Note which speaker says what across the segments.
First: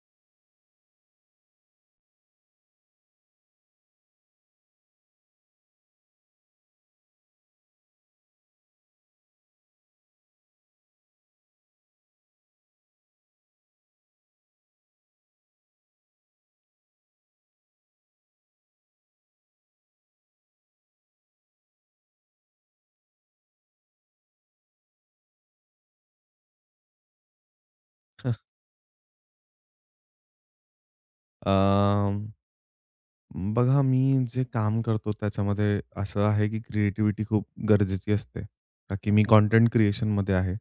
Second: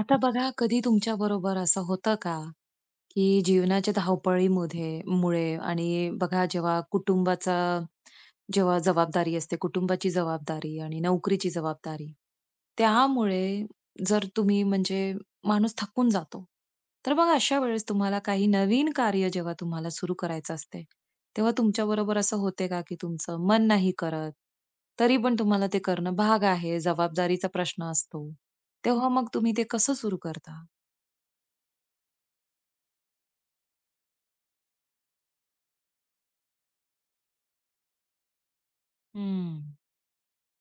Speaker 1: आता बघा कधी तुमच्या बरोबर असं होतं का, की जीवनाच्या धावपळीमध्ये मुळे आणि बघा जेव्हा जबाबदारी असते, कुटुंबाची जबाबदारी आणि नोकरीची जबाबदारी, त्यामुळे जर तुम्ही म्हणजे माणूस थकून जातो. तर मग अशा वेळेस तुम्हाला काही नवीन कार्य जेव्हा तुम्हाला सुरू करायचं असते, तेव्हा तुमच्याबरोबर असं होते का, की तुमचं मन नाही करत, तरी पण तुम्हाला ते करणं भाग आहे, जबाबदारीचा प्रश्न असतो. तेव्हा मग तुम्ही ते कसं सुरू करता?
Speaker 2: अ, बघा मी जे काम करतो त्याच्यामध्ये असं आहे की क्रिएटिव्हिटी खूप गरजेची असते. का की मी
Speaker 1: हं.
Speaker 2: कंटेंट क्रिएशनमध्ये आहे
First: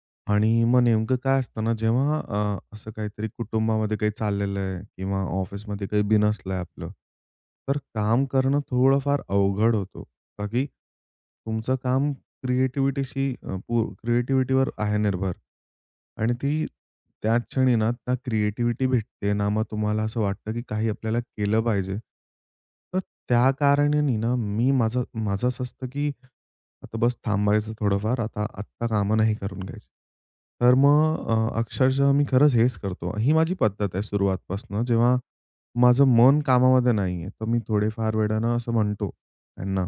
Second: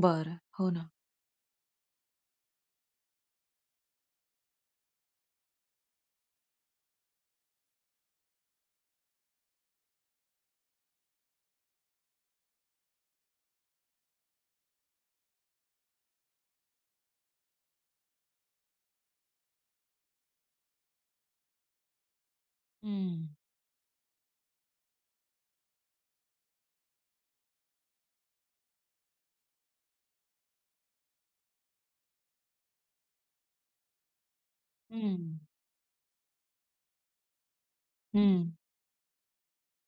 Speaker 1: बरं.
Speaker 2: आणि
Speaker 1: हो
Speaker 2: मग
Speaker 1: ना.
Speaker 2: नेमकं काय असतं ना, जेव्हा असं काहीतरी कुटुंबामध्ये काही चाललेलं आहे किंवा ऑफिसमध्ये काही बिनसलं आहे आपलं, तर काम करणं थोडंफार अवघड होतो. का की तुमचं काम क्रिएटिव्हिटीशी अ, पू क्रिएटिव्हिटीवर आहे निर्भर. आणि ती त्याच क्षणी ना, ना क्रिएटिव्हिटी भेटते, ना मग तुम्हाला असं वाटतं, की काही आपल्याला केलं पाहिजे. तर
Speaker 1: हं,
Speaker 2: त्या कारणाने ना, मी माझं माझं असं असतं, की आता बस थांबायचं थोडंफार. आता आत्ता कामं नाही करून घ्यायची. तर मग अक्षरशः मी खरंच हेच करतो. ही माझी पद्धत आहे सुरुवातपासनं. जेव्हा
Speaker 1: हं,
Speaker 2: माझं मन कामामध्ये नाहीये, तर मी थोडेफार
Speaker 1: हं.
Speaker 2: वेळानं असं म्हणतो त्यांना.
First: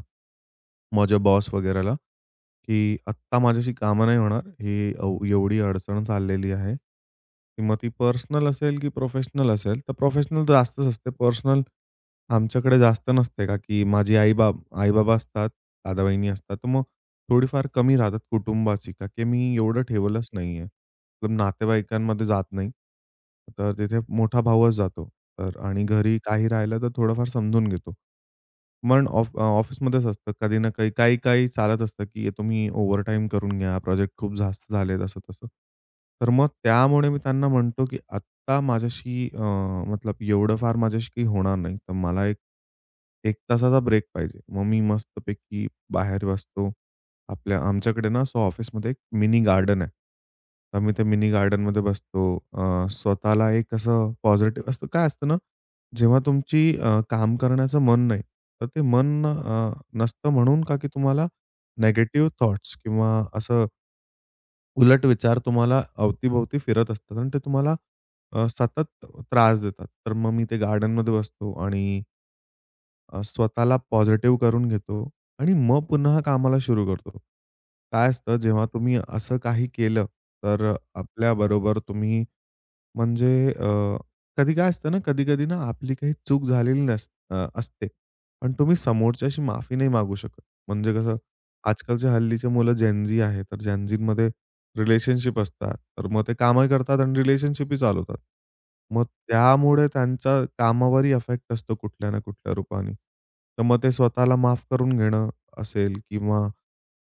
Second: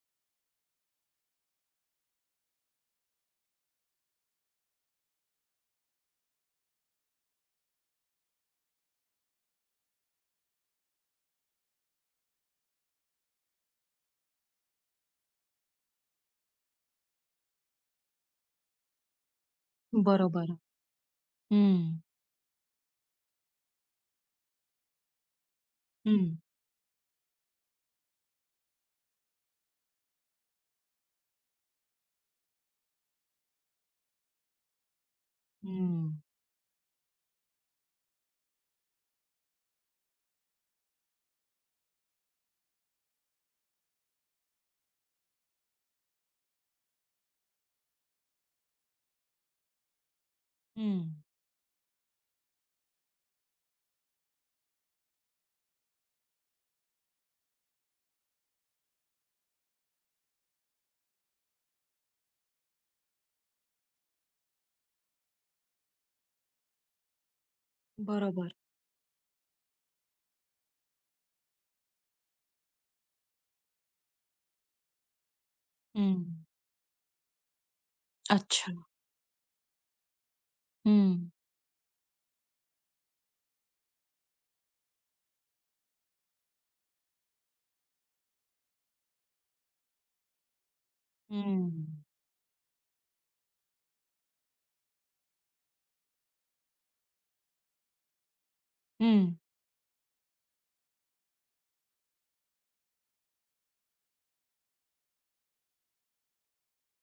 Speaker 2: माझ्या बॉस वगैरेला, की "आत्ता माझ्याशी कामं नाही होणार. ही एवढी अडचण चाललेली आहे." की मग ती पर्सनल असेल की प्रोफेशनल असेल, तर प्रोफेशनल जास्तच असते. पर्सनल आमच्याकडे जास्त नसते का, की माझी आई-बाबा असतात, दादा-वहिनी असतात. तर मग थोडीफार कमी राहतात कुटुंबाची, का की मी एवढं ठेवलंच
Speaker 1: बरोबर.
Speaker 2: नाहीये.
Speaker 1: हं,
Speaker 2: नातेवाईकांमध्ये जात नाही. तर तिथे मोठा भाऊच जातो. तर आणि घरी
Speaker 1: हं,
Speaker 2: काही राहिलं तर थोडंफार समजून घेतो. पण ऑफिसमध्येच असतं कधी ना काही, काही-काही चालत असतं, की हे तुम्ही ओव्हरटाईम करून घ्या, प्रोजेक्ट खूप जास्त झालेत असं-तसं.
Speaker 1: हं,
Speaker 2: तर मग त्यामुळे मी त्यांना म्हणतो, की आत्ता माझ्याशी मतलब एवढं फार माझ्याशी काही होणार नाही. तर मला एक 1 तासाचा ब्रेक पाहिजे. मग मी मस्तपैकी बाहेर बसतो. आपल्या आमच्याकडे ना असं ऑफिसमध्ये एक मिनी गार्डन आहे. आम्ही
Speaker 1: हं.
Speaker 2: त्या मिनी गार्डनमध्ये बसतो. स्वतःला एक असं पॉझिटिव्ह असतं. काय असतं ना, जेव्हा तुमची काम करण्याचं मन नाही, तर ते मन नसतं म्हणून का की तुम्हाला निगेटिव्ह थॉट्स किंवा असं उलट विचार तुम्हाला अवतीभोवती फिरत असतात आणि ते तुम्हाला
Speaker 1: बरोबर.
Speaker 2: सतत त्रास देतात. तर मग मी ते गार्डनमध्ये बसतो आणि स्वतःला पॉझिटिव्ह करून घेतो आणि मग
Speaker 1: हं.
Speaker 2: पुन्हा कामाला सुरू करतो. काय असतं जेव्हा
Speaker 1: अच्छा.
Speaker 2: तुम्ही असं काही केलं, तर
Speaker 1: हं,
Speaker 2: आपल्याबरोबर तुम्ही म्हणजे कधी काय असतं ना, कधी-कधी ना आपली काही चूक झालेली असते. पण तुम्ही समोरच्याशी माफी नाही मागू शकत. म्हणजे कसं
Speaker 1: हं,
Speaker 2: आजकालची हल्लीची मुलं जेन आहे. तर जेन झीमध्ये रिलेशनशिप असतात. तर मग ते कामही करतात आणि रिलेशनशिपही चालवतात. मग
Speaker 1: हं,
Speaker 2: त्यामुळे त्यांचा कामावरही इफेक्ट असतो कुठल्या ना कुठल्या रूपाने. तर मग ते स्वतःला माफ करून घेणं असेल किंवा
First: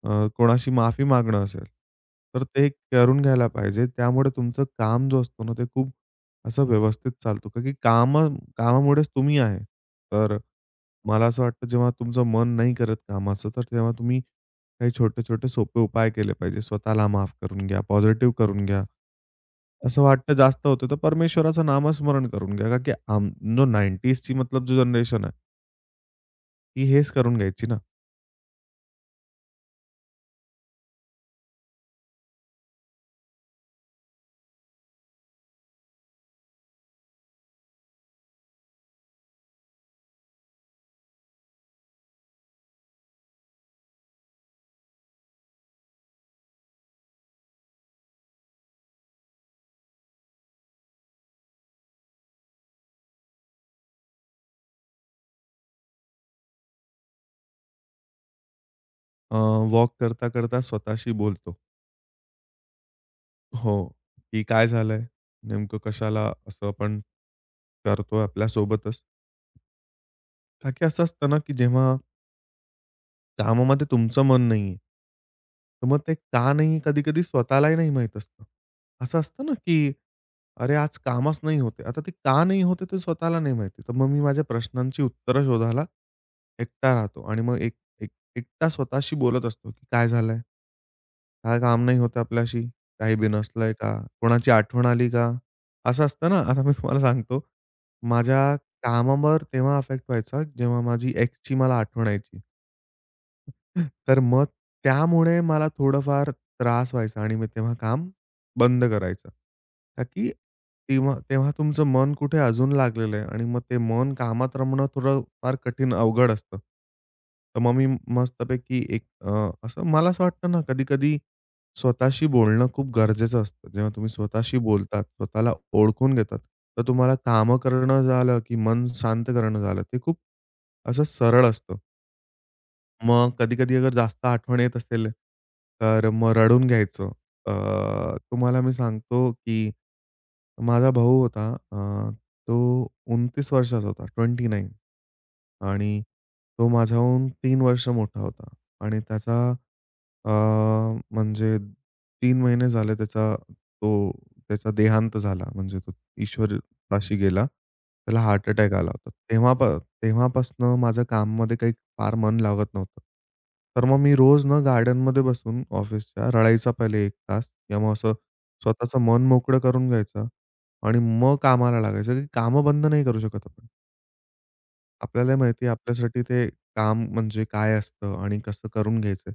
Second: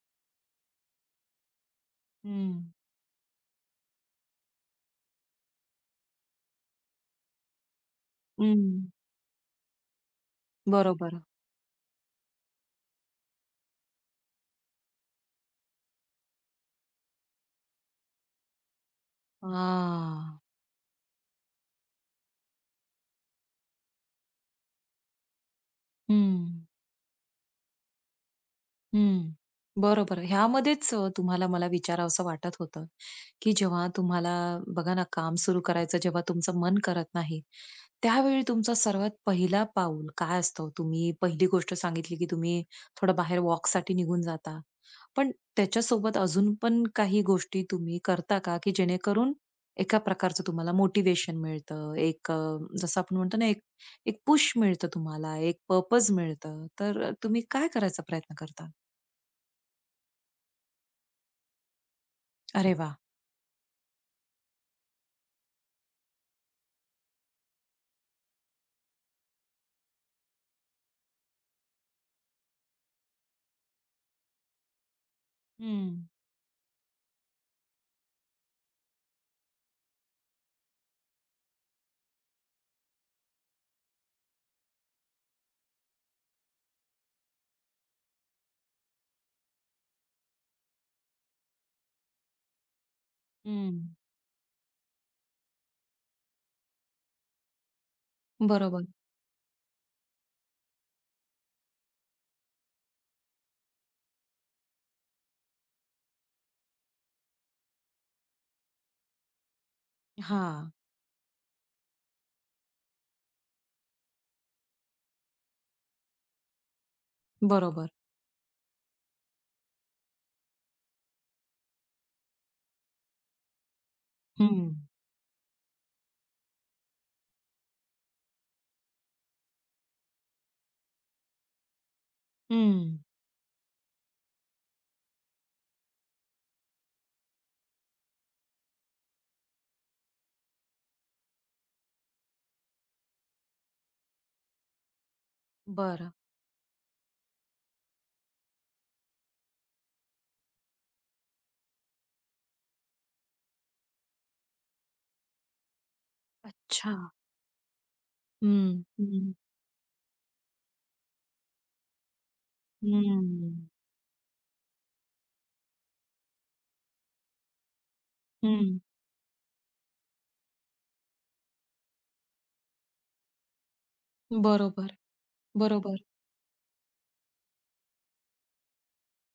Speaker 2: कोणाशी माफी मागणं असेल, तर ते
Speaker 1: हं,
Speaker 2: करून घ्यायला पाहिजे. त्यामुळे तुमचं काम जो असतो ना, ते खूप असं व्यवस्थित चालतो. का की
Speaker 1: हं.
Speaker 2: कामामुळेच तुम्ही आहे. तर
Speaker 1: बरोबर.
Speaker 2: मला असं वाटतं, जेव्हा तुमचं मन नाही करत कामाचं, तर तेव्हा तुम्ही काही छोटे-छोटे सोपे उपाय केले पाहिजे. स्वतःला माफ करून घ्या, पॉझिटिव्ह करून घ्या. असं वाटतं
Speaker 1: हां.
Speaker 2: जास्त होतं, तर परमेश्वराचं नामस्मरण करून घ्या. का की जो 90sची मतलब जो जनरेशन आहे,
Speaker 1: हं.
Speaker 2: ती हेच करून घ्यायची ना.
Speaker 1: हं. बरोबर. ह्यामध्येच तुम्हाला मला विचारावसं वाटत होतं, की जेव्हा तुम्हाला बघा ना, काम सुरू करायचं जेव्हा तुमचं मन करत नाही, त्यावेळी तुमचा सर्वात पहिला पाऊल काय असतो? तुम्ही पहिली गोष्ट सांगितली, की तुम्ही थोडं बाहेर वॉकसाठी निघून जाता. पण त्याच्यासोबत अजून पण काही गोष्टी तुम्ही करता का, की जेणेकरून एका प्रकारचं तुम्हाला मोटिव्हेशन मिळतं, एक जसं आपण म्हणतो ना, एक एक पुश मिळतं तुम्हाला, एक पर्पज मिळतं. तर तुम्ही काय करायचा प्रयत्न करता?
Speaker 2: वॉक करता-करता स्वतःशी बोलतो.
Speaker 1: अरे वा,
Speaker 2: हो, की काय झालंय? नेमकं कशाला असं आपण करतोय आपल्यासोबतच? का की असं असतं ना, की जेव्हा कामामध्ये तुमचं मन नाहीये तर
Speaker 1: हं,
Speaker 2: मग ते का नाही कधी-कधी स्वतःलाही नाही माहीत असतं. असं असतं ना, की अरे, आज कामच नाही होत आहे. आता ते का नाही होत आहे ते स्वतःला नाही माहिती. तर मग मी माझ्या प्रश्नांची उत्तरं शोधायला एकटा राहतो आणि मग एक एक एकटा स्वतःशी बोलत असतो, की काय झालंय? काय काम नाही होत आपल्याशी? काही बिनसलंय
Speaker 1: हं.
Speaker 2: का? कोणाची आठवण आली का? असं असतं ना. आता मी तुम्हाला सांगतो, माझ्या
Speaker 1: बरोबर.
Speaker 2: कामावर तेव्हा अफेक्ट व्हायचा, जेव्हा माझी एक्सची मला आठवण यायची. तर मग त्यामुळे मला थोडंफार त्रास व्हायचा आणि मी तेव्हा काम बंद करायचं. का की
Speaker 1: हां.
Speaker 2: तेव्हा तेव्हा तुमचं मन कुठे अजून लागलेलं आहे आणि मग ते मन कामात रमणं थोडं फार कठीण अवघड असतं. तर मग मी
Speaker 1: बरोबर.
Speaker 2: मस्तपैकी एक असं मला असं वाटतं ना कधी-कधी स्वतःशी बोलणं खूप गरजेचं असतं. जेव्हा तुम्ही स्वतःशी
Speaker 1: हं.
Speaker 2: बोलतात, स्वतःला ओळखून घेतात, तर तुम्हाला कामं करणं झालं, की मन शांत करणं झालं, ते खूप असं सरळ असतं.
Speaker 1: हं.
Speaker 2: मग कधी-कधी अगर जास्त आठवण येत असेल, तर मग रडून घ्यायचं. अ, तुम्हाला मी सांगतो, की माझा भाऊ होता तो 29 वर्षाचा होता, 29 आणि
Speaker 1: बरं.
Speaker 2: तो माझ्याहून 3 वर्ष मोठा होता आणि त्याचा अ, म्हणजे 3 महिने झाले तो त्याचा देहांत झाला. म्हणजे तो
Speaker 1: अच्छा.
Speaker 2: ईश्वरपाशी गेला. त्याला हार्ट अटॅक
Speaker 1: हं.
Speaker 2: आला होता.
Speaker 1: हं.
Speaker 2: तेव्हापासनं माझं काममध्ये काही फार मन लागत नव्हतं.
Speaker 1: हं.
Speaker 2: तर मग मी रोज ना गार्डनमध्ये बसून ऑफिसच्या रडायचा पहिले 1 तास किंवा मग असं
Speaker 1: हं.
Speaker 2: स्वतःचं मन मोकळं करून घ्यायचं आणि मग कामाला लागायचं, की कामं बंद नाही करू शकत आपण.
Speaker 1: बरोबर,
Speaker 2: आपल्याला माहिती आहे
Speaker 1: बरोबर.
Speaker 2: आपल्यासाठी ते काम म्हणजे काय असतं आणि कसं करून घ्यायचं.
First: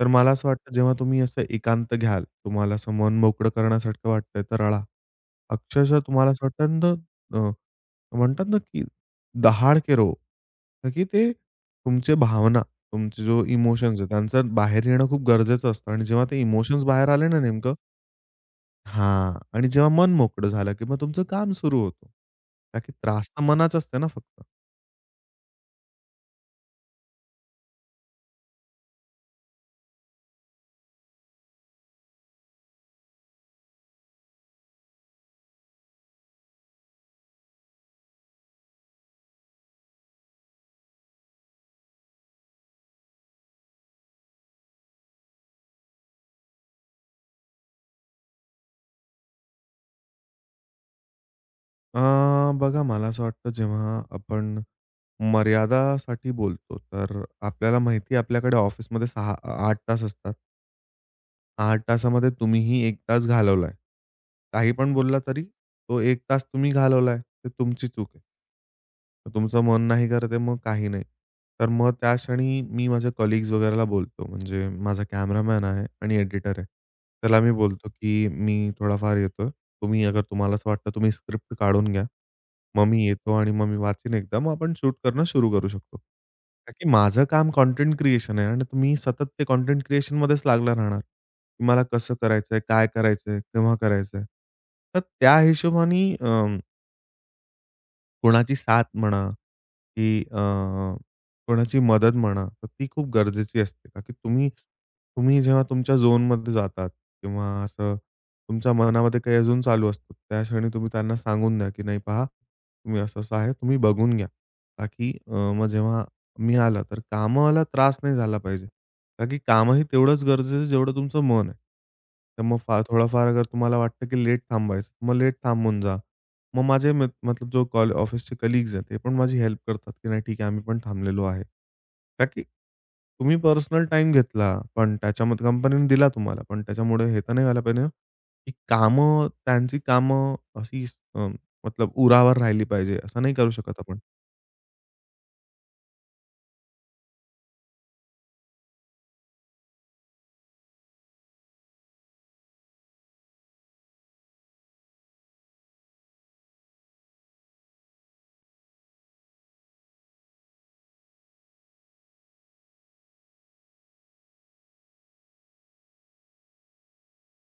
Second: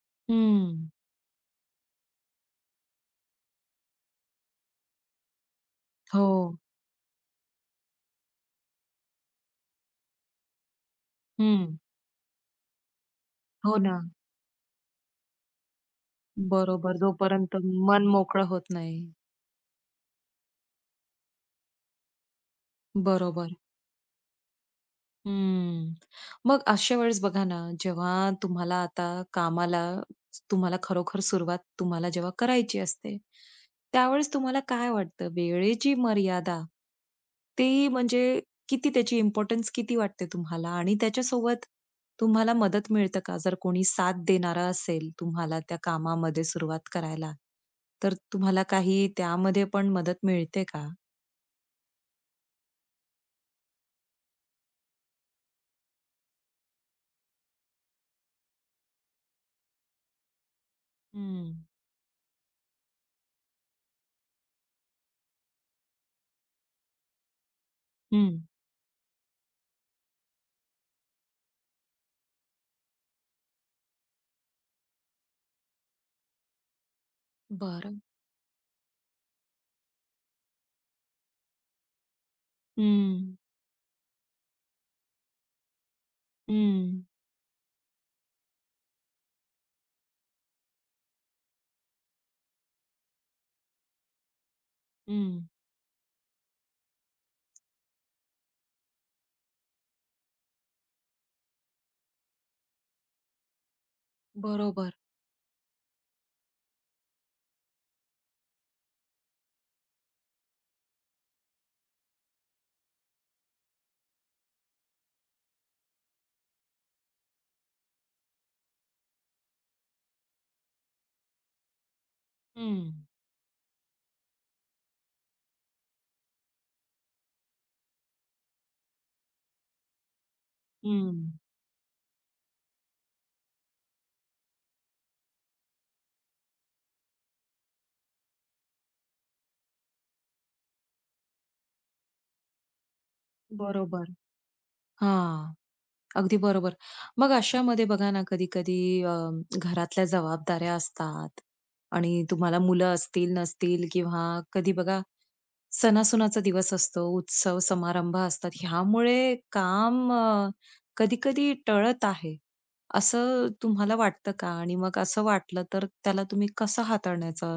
Speaker 2: तर मला असं वाटतं
Speaker 1: हं.
Speaker 2: जेव्हा तुम्ही असं एकांत घ्याल, तुम्हाला असं मन मोकळं करण्यासारखं वाटतंय तर रडा. अक्षरशः तुम्हाला असं
Speaker 1: हो.
Speaker 2: वाटतं ना अ, म्हणतात ना की दहाड के रो. का की ते
Speaker 1: हं.
Speaker 2: तुमचे भावना, तुमचे जो
Speaker 1: हो ना.
Speaker 2: इमोशन्स आहेत त्यांचं बाहेर येणं खूप गरजेचं असतं आणि जेव्हा ते इमोशन्स
Speaker 1: बरोबर.
Speaker 2: बाहेर आले ना
Speaker 1: जोपर्यंत
Speaker 2: नेमकं
Speaker 1: मन मोकळं होत नाही.
Speaker 2: हां आणि जेव्हा मन मोकळं झालं, की मग तुमचं काम सुरू होतं. का की त्रास तर
Speaker 1: बरोबर.
Speaker 2: मनाचा असते ना फक्त.
Speaker 1: हम्म. मग अशा वेळेस बघा ना, जेव्हा तुम्हाला आता कामाला तुम्हाला खरोखर सुरुवात तुम्हाला जेव्हा करायची असते, त्यावेळेस तुम्हाला काय वाटतं? वेळेची मर्यादा, ती म्हणजे किती त्याची इम्पोर्टन्स किती वाटते तुम्हाला? आणि त्याच्यासोबत तुम्हाला मदत मिळतं का? जर कोणी साथ देणारा असेल तुम्हाला त्या कामामध्ये सुरुवात करायला, तर तुम्हाला काही त्यामध्ये पण मदत मिळते का?
Speaker 2: अ, बघा मला असं वाटतं जेव्हा आपण मर्यादासाठी बोलतो, तर आपल्याला माहिती आहे आपल्याकडे ऑफिसमध्ये 6 8 तास असतात.
Speaker 1: हं.
Speaker 2: 8 तासामध्ये तुम्हीही 1 तास घालवलाय. काही पण बोलला तरी तो 1 तास तुम्ही घालवलाय, ते तुमची चूक आहे.
Speaker 1: हं.
Speaker 2: तर तुमचं मन नाही करत आहे मग काही नाही. तर मग त्या क्षणी मी माझ्या कलीग्स वगैरेला बोलतो. म्हणजे माझा कॅमेरामॅन आहे आणि एडिटर आहे. त्याला मी बोलतो,
Speaker 1: बरं.
Speaker 2: की "मी थोडाफार येतोय. तुम्ही अगर तुम्हाला असं वाटतं तुम्ही स्क्रिप्ट काढून घ्या." मग मी
Speaker 1: हं,
Speaker 2: येतो आणि मग मी वाचीन एकदा. मग आपण शूट करणं सुरू करू शकतो. का की
Speaker 1: हं.
Speaker 2: माझं काम कंटेंट क्रिएशन आहे आणि तुम्ही सतत ते कंटेंट क्रिएशनमध्येच लागला राहणार. तुम्हाला कसं करायचंय, काय करायचंय, केव्हा करायचंय. तर त्या
Speaker 1: हं.
Speaker 2: हिशोबाने कोणाची साथ म्हणा, की कोणाची मदत म्हणा, तर ती खूप गरजेची असते. का की तुम्ही
Speaker 1: बरोबर.
Speaker 2: तुम्ही जेव्हा तुमच्या झोनमध्ये जातात किंवा असं तुमच्या मनामध्ये काही अजून चालू असतं, त्या क्षणी तुम्ही त्यांना सांगून द्या, की "नाही पहा, तुम्ही असं-असं आहे, तुम्ही बघून घ्या." का की मग जेव्हा मी आला, तर कामाला त्रास नाही झाला पाहिजे. का की कामही तेवढंच गरजेचं जेवढं तुमचं मन आहे. तर मग फार
Speaker 1: हं,
Speaker 2: थोडाफार अगर तुम्हाला वाटतं, की लेट थांबायचं, मग लेट थांबून जा. मग माझे मतलब जो कॉल ऑफिसचे कलीग्स आहेत, ते पण माझी हेल्प करतात, की नाही ठीक आहे, आम्ही पण थांबलेलो
Speaker 1: हं.
Speaker 2: आहे. का की तुम्ही पर्सनल टाईम घेतला, पण त्याच्यामध्ये कंपनीने दिला तुम्हाला, पण त्याच्यामुळे हे तर नाही व्हायला पाहिजे ना, की कामं अशी अ, मतलब उरावर राहिली पाहिजे, असं नाही करू शकत आपण.
Speaker 1: बरोबर. हां. अगदी बरोबर. मग अशामध्ये बघा ना, कधी-कधी अ, घरातल्या जबाबदाऱ्या असतात आणि तुम्हाला मुलं असतील, नसतील किंवा कधी बघा सणासुनाचा दिवस असतो, उत्सव, समारंभ असतात. ह्यामुळे काम कधी-कधी टळत आहे, असं तुम्हाला वाटतं का? आणि मग असं वाटलं तर त्याला तुम्ही कसं हाताळण्याचा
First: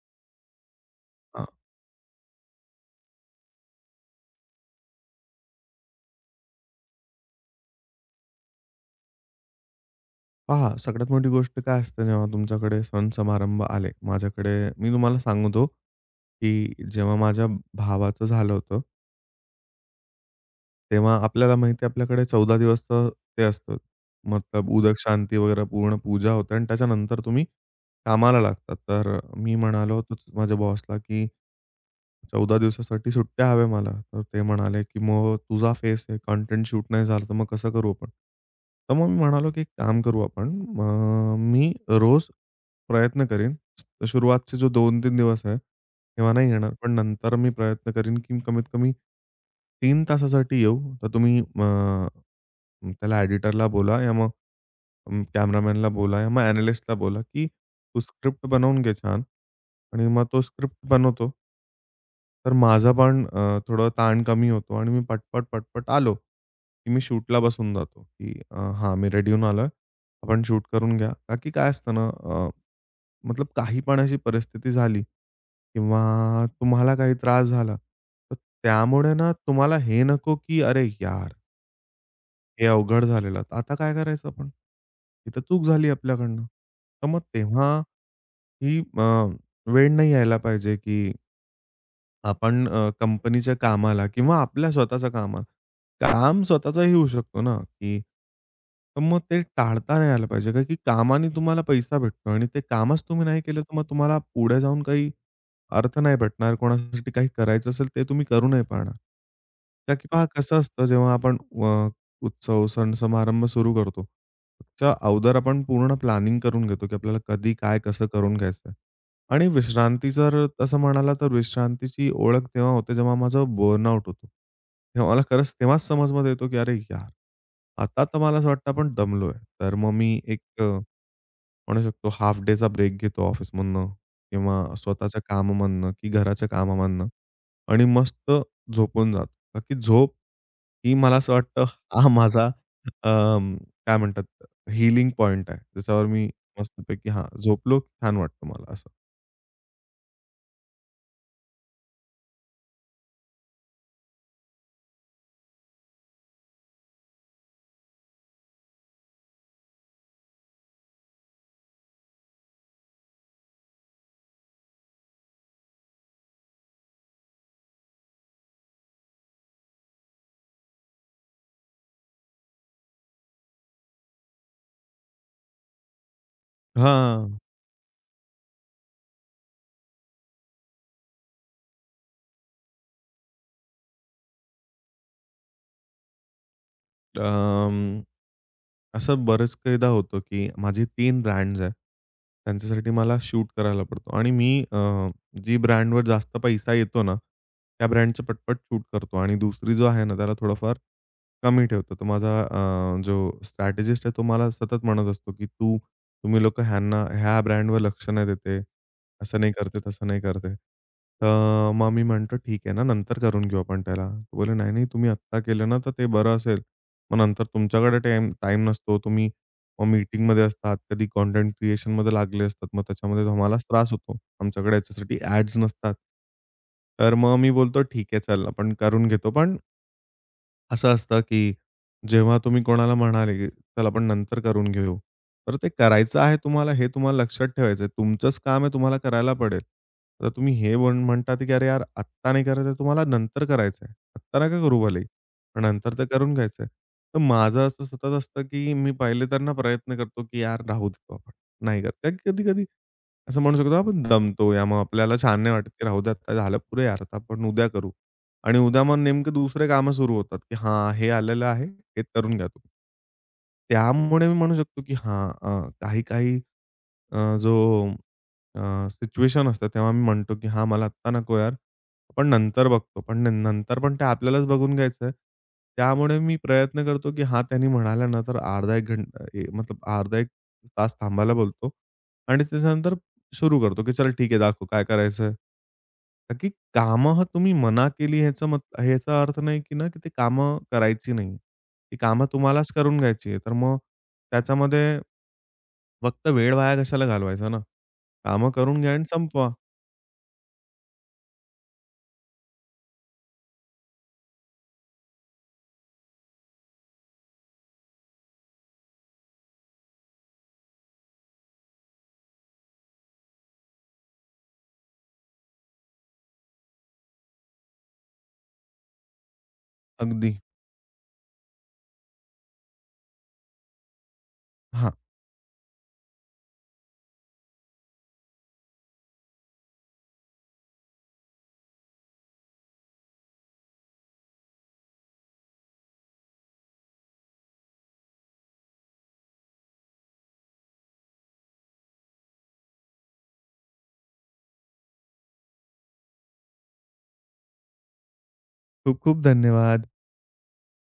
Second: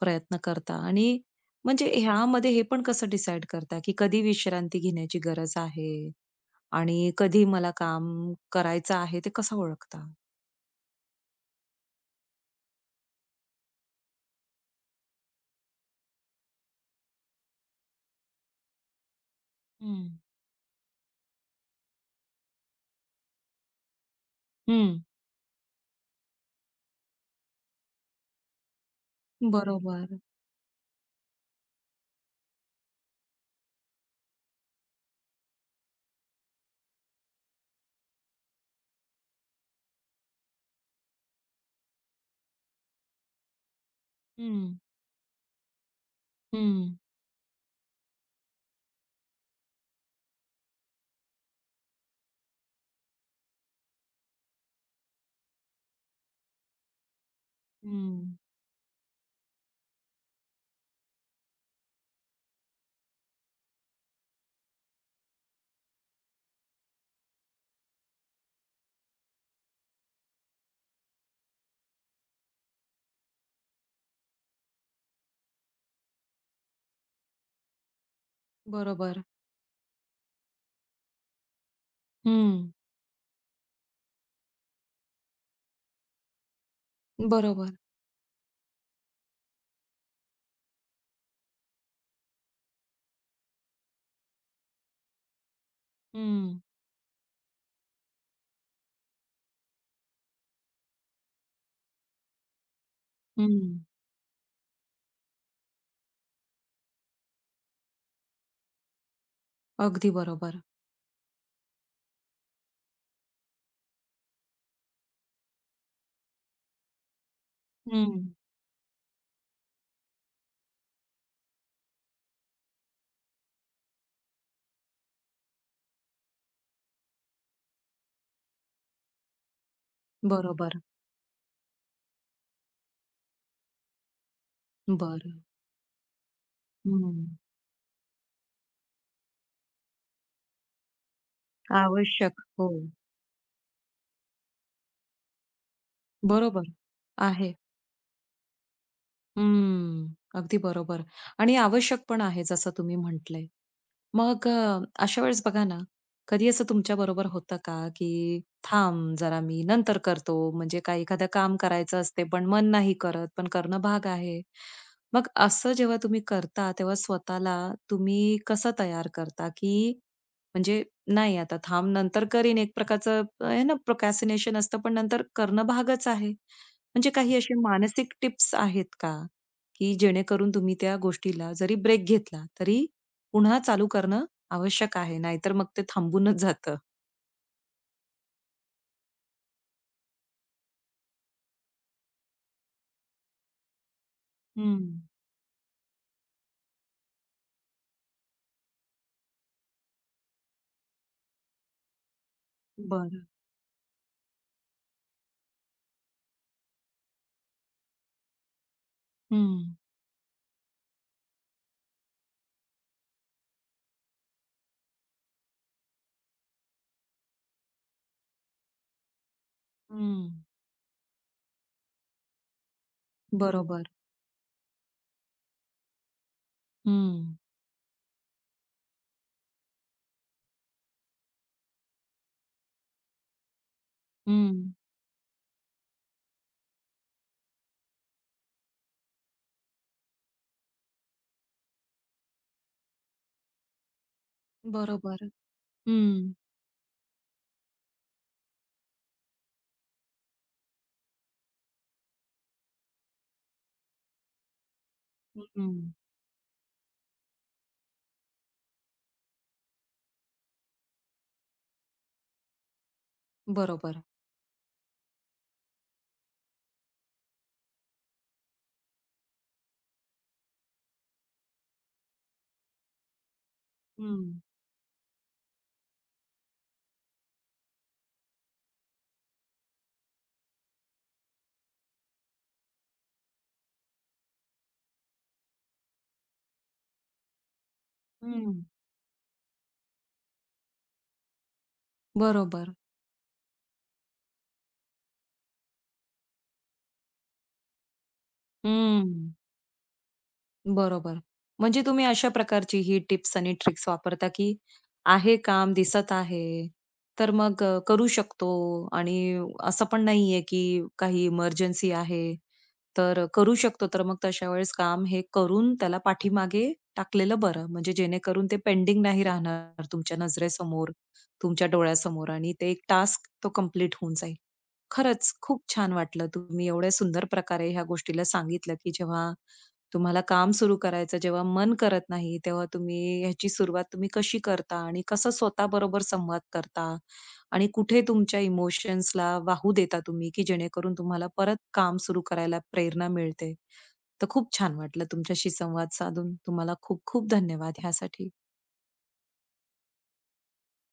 Speaker 1: प्रयत्न करता? आणि
Speaker 2: हां.
Speaker 1: म्हणजे ह्यामध्ये हे पण कसं डिसाईड करता, की कधी विश्रांती घेण्याची गरज आहे आणि कधी मला काम करायचं आहे, ते कसं ओळखता?
Speaker 2: पहा, सगळ्यात मोठी गोष्ट काय असते जेव्हा तुमच्याकडे सण-समारंभ आले. माझ्याकडे मी तुम्हाला सांगतो, की जेव्हा माझ्या भावाचं झालं होतं
Speaker 1: हं,
Speaker 2: तेव्हा आपल्याला माहिती आहे आपल्याकडे 14 दिवसचं ते असतं. मतलब उदक
Speaker 1: हं.
Speaker 2: शांती वगैरे पूर्ण पूजा होते आणि त्याच्यानंतर तुम्ही कामाला लागतात. तर मी म्हणालो होतो
Speaker 1: बरोबर.
Speaker 2: माझ्या बॉसला, की 14 दिवसासाठी सुट्ट्या हव्या मला. तर ते म्हणाले, की "मग तुझा फेस आहे, कंटेंट शूट नाही झालं, तर मग कसं करू आपण?" तर मग मी म्हणालो, की "एक काम करू आपण, मी रोज प्रयत्न करीन. सुरुवातचे जो
Speaker 1: हं,
Speaker 2: 2-3 दिवस आहे, तेव्हा नाही येणार. पण
Speaker 1: हं,
Speaker 2: नंतर मी प्रयत्न करीन, की कमीत कमी 3 तासासाठी येऊ. तर तुम्ही मग एडिटरला बोला या मग कॅमेरामॅनला बोला या मग ॲनालिस्टला बोला, की "तू
Speaker 1: हं.
Speaker 2: स्क्रिप्ट बनवून घे छान." आणि मग तो स्क्रिप्ट बनवतो. तर माझा पण थोडं ताण कमी होतो आणि मी पटपट आलो, की मी शूटला बसून जातो, की "हां, मी रेडी होऊन आलोय. आपण शूट करून घ्या." का की काय असतं ना मतलब काही पण अशी परिस्थिती झाली किंवा तुम्हाला काही त्रास झाला, तर त्यामुळे
Speaker 1: बरोबर.
Speaker 2: ना तुम्हाला हे नको, की "अरे यार!"
Speaker 1: हं,
Speaker 2: हे अवघड झालेलं. तर आता काय करायचं आपण? इथं चूक झाली आपल्याकडनं. तर मग तेव्हा
Speaker 1: बरोबर.
Speaker 2: ही वेळ नाही यायला पाहिजे, की आपण कंपनीच्या कामाला किंवा आपल्या स्वतःच्या कामाला. काम
Speaker 1: हं.
Speaker 2: स्वतःचाही होऊ शकतो ना, की तर मग ते टाळता नाही आलं पाहिजे का, की कामाने तुम्हाला पैसा भेटतो आणि ते कामच तुम्ही नाही केलं, तर
Speaker 1: हं.
Speaker 2: मग तुम्हाला पुढे जाऊन काही अर्थ नाही भेटणार. कोणासाठी काही करायचं असेल, ते तुम्ही करू नाही पाहणार. का की
Speaker 1: अगदी
Speaker 2: पहा कसं
Speaker 1: बरोबर.
Speaker 2: असतं, जेव्हा आपण अ, उत्सव, सण समारंभ सुरू करतो, त्याच्या अगोदर आपण पूर्ण प्लॅनिंग करून घेतो, की आपल्याला कधी, काय, कसं
Speaker 1: हं.
Speaker 2: करून घ्यायचंय. आणि विश्रांती जर तसं म्हणाला, तर विश्रांतीची ओळख तेव्हा होते, जेव्हा माझं बर्नआउट होतो. तेव्हा मला खरंच तेव्हाच समजमध्ये येतो, की "अरे यार! आता तर मला असं वाटतं आपण दमलोय." तर मग मी एक
Speaker 1: बरोबर.
Speaker 2: म्हणू शकतो हाल्फ डेचा ब्रेक घेतो ऑफिसमधनं किंवा स्वतःच्या
Speaker 1: बरं.
Speaker 2: कामामधनं, की घराच्या कामामधनं
Speaker 1: हं.
Speaker 2: आणि मस्त झोपून जातो. का की झोप ही मला असं वाटतं हा
Speaker 1: आवश्यक.
Speaker 2: माझा
Speaker 1: हो.
Speaker 2: अं, काय म्हणतात हीलिंग पॉइंट आहे. त्याच्यावर मी
Speaker 1: बरोबर.
Speaker 2: मस्तपैकी हां,
Speaker 1: आहे.
Speaker 2: झोपलो की छान वाटतं मला असं.
Speaker 1: हं. अगदी बरोबर आणि आवश्यक पण आहे जसं तुम्ही म्हटलंय. मग अशा वेळेस बघा ना, कधी असं तुमच्याबरोबर होतं का, की थांब जरा मी नंतर करतो म्हणजे काही एखादं काम करायचं असते पण मन नाही करत, पण करणं भाग आहे. मग असं जेव्हा तुम्ही करता तेव्हा स्वतःला तुम्ही कसं तयार करता, की म्हणजे नाही आता थांब नंतर करीन एक प्रकारचं आहे ना प्रोक्रॅस्टिनेशन असतं पण नंतर करणं भागच आहे. म्हणजे
Speaker 2: हां.
Speaker 1: काही असे मानसिक टिप्स आहेत का? की जेणेकरून तुम्ही त्या गोष्टीला जरी ब्रेक घेतला तरी पुन्हा चालू करणं आवश्यक आहे. नाहीतर मग ते थांबूनच जातं.
Speaker 2: अं, असं बरेच कैदा होतं, की माझे 3 ब्रँड्स आहेत. त्यांच्यासाठी मला शूट करायला पडतो आणि मी
Speaker 1: हं.
Speaker 2: जी ब्रँडवर जास्त पैसा येतो ना, त्या ब्रँडचं पटपट शूट करतो आणि दुसरी जो आहे ना, त्याला थोडंफार कमी ठेवतो. तर माझा जो
Speaker 1: बरं.
Speaker 2: स्ट्रॅटेजिस्ट आहे, तो मला सतत म्हणत असतो, की तुम्ही लोकं ह्यांना ह्या ब्रँडवर लक्ष नाही देते. असं नाही
Speaker 1: हं.
Speaker 2: करते, तसं नाही करते." तर मग मी म्हणतो, "ठीक आहे ना, नंतर करून घेऊ आपण त्याला." तो बोलला, "नाही, नाही, तुम्ही आत्ता केलं ना, तर ते बरं असेल." मग नंतर तुमच्याकडे टाइम नसतो. तुम्ही मग
Speaker 1: हं.
Speaker 2: मीटिंगमध्ये असतात, कधी कंटेंट क्रिएशनमध्ये लागले असतात. मग त्याच्यामध्ये आम्हालाच
Speaker 1: बरोबर.
Speaker 2: त्रास होतो. आमच्याकडे याच्यासाठी ॲड्स नसतात. तर
Speaker 1: हं.
Speaker 2: मग मी बोलतो, "ठीक आहे, चल आपण करून घेतो." पण असं असतं, की जेव्हा तुम्ही कोणाला म्हणाले, की "चल आपण नंतर करून
Speaker 1: हं.
Speaker 2: घेऊ." तर ते करायचं आहे तुम्हाला हे तुम्हाला लक्षात ठेवायचं आहे. तुमचंच काम आहे तुम्हाला करायला पडेल. तर तुम्ही हे म्हण म्हणतात, की "अरे यार आत्ता नाही करायचं आहे, तुम्हाला नंतर करायचं आहे. आत्ता नका करू भलेही,
Speaker 1: बरोबर.
Speaker 2: पण नंतर तर
Speaker 1: हं.
Speaker 2: करून घ्यायचं आहे." तर माझं असं सतत असतं, की मी पहिले त्यांना प्रयत्न करतो, की "यार राहू देतो आपण, नाही करत." कधी-कधी असं म्हणू शकतो आपण दमतो या मग आपल्याला छान नाही वाटत, की
Speaker 1: हं.
Speaker 2: "राहू दे आता झालं पुरे यार, आता आपण उद्या करू." आणि उद्या मग नेमकं दुसरे कामं सुरू होतात, की हां, हे आलेलं आहे, हे करून घ्या तुम्ही.
Speaker 1: बरोबर.
Speaker 2: त्यामुळे मी म्हणू शकतो, की हां, काही-काही अ, जो अ, सिच्युएशन असतं, तेव्हा मी म्हणतो, की "हां, मला आत्ता नको यार, आपण नंतर बघतो." पण नंतर पण ते
Speaker 1: हं.
Speaker 2: आपल्यालाच बघून घ्यायचं आहे. त्यामुळे मी प्रयत्न करतो, की हां, त्यांनी म्हणाल्या ना, तर अर्धा 1 घंटा ए मतलब अर्धा 1 तास थांबायला बोलतो आणि त्याच्यानंतर सुरू करतो, की "चल ठीक आहे, दाखव काय करायचं आहे." का की कामं तुम्ही मना केली
Speaker 1: हं.
Speaker 2: ह्याचा अर्थ नाही, की की ती कामं करायची नाही. ती कामं तुम्हालाच
Speaker 1: बरोबर.
Speaker 2: करून घ्यायची आहे. तर मग त्याच्यामध्ये फक्त वेळ वाया कशाला घालवायचा ना? कामं करून घ्या आणि
Speaker 1: हं.
Speaker 2: संपवा.
Speaker 1: बरोबर. म्हणजे तुम्ही अशा प्रकारची ही टिप्स आणि ट्रिक्स वापरता, की आहे काम, दिसत आहे, तर मग करू शकतो आणि असं पण नाहीये, की काही इमर्जन्सी आहे, तर करू शकतो. तर मग तशा वेळेस काम हे करून त्याला पाठीमागे टाकलेलं बरं. म्हणजे जेणेकरून ते पेंडिंग नाही राहणार तुमच्या
Speaker 2: अगदी.
Speaker 1: नजरेसमोर, तुमच्या डोळ्यासमोर आणि ते एक टास्क तो कंप्लीट होऊन जाईल.
Speaker 2: हां.
Speaker 1: खरंच खूप छान वाटलं. तुम्ही एवढ्या सुंदर प्रकारे ह्या गोष्टीला सांगितलं, की जेव्हा तुम्हाला काम सुरू करायचं जेव्हा मन करत नाही, तेव्हा तुम्ही ह्याची सुरुवात तुम्ही कशी करता आणि कसं स्वतःबरोबर संवाद करता? आणि कुठे तुमच्या इमोशन्सला वाहू देता तुम्ही, की जेणेकरून तुम्हाला परत काम सुरू करायला प्रेरणा मिळते? तर खूप छान वाटलं तुमच्याशी संवाद साधून. तुम्हाला खूप खूप धन्यवाद ह्यासाठी.
Speaker 2: खूप खूप धन्यवाद.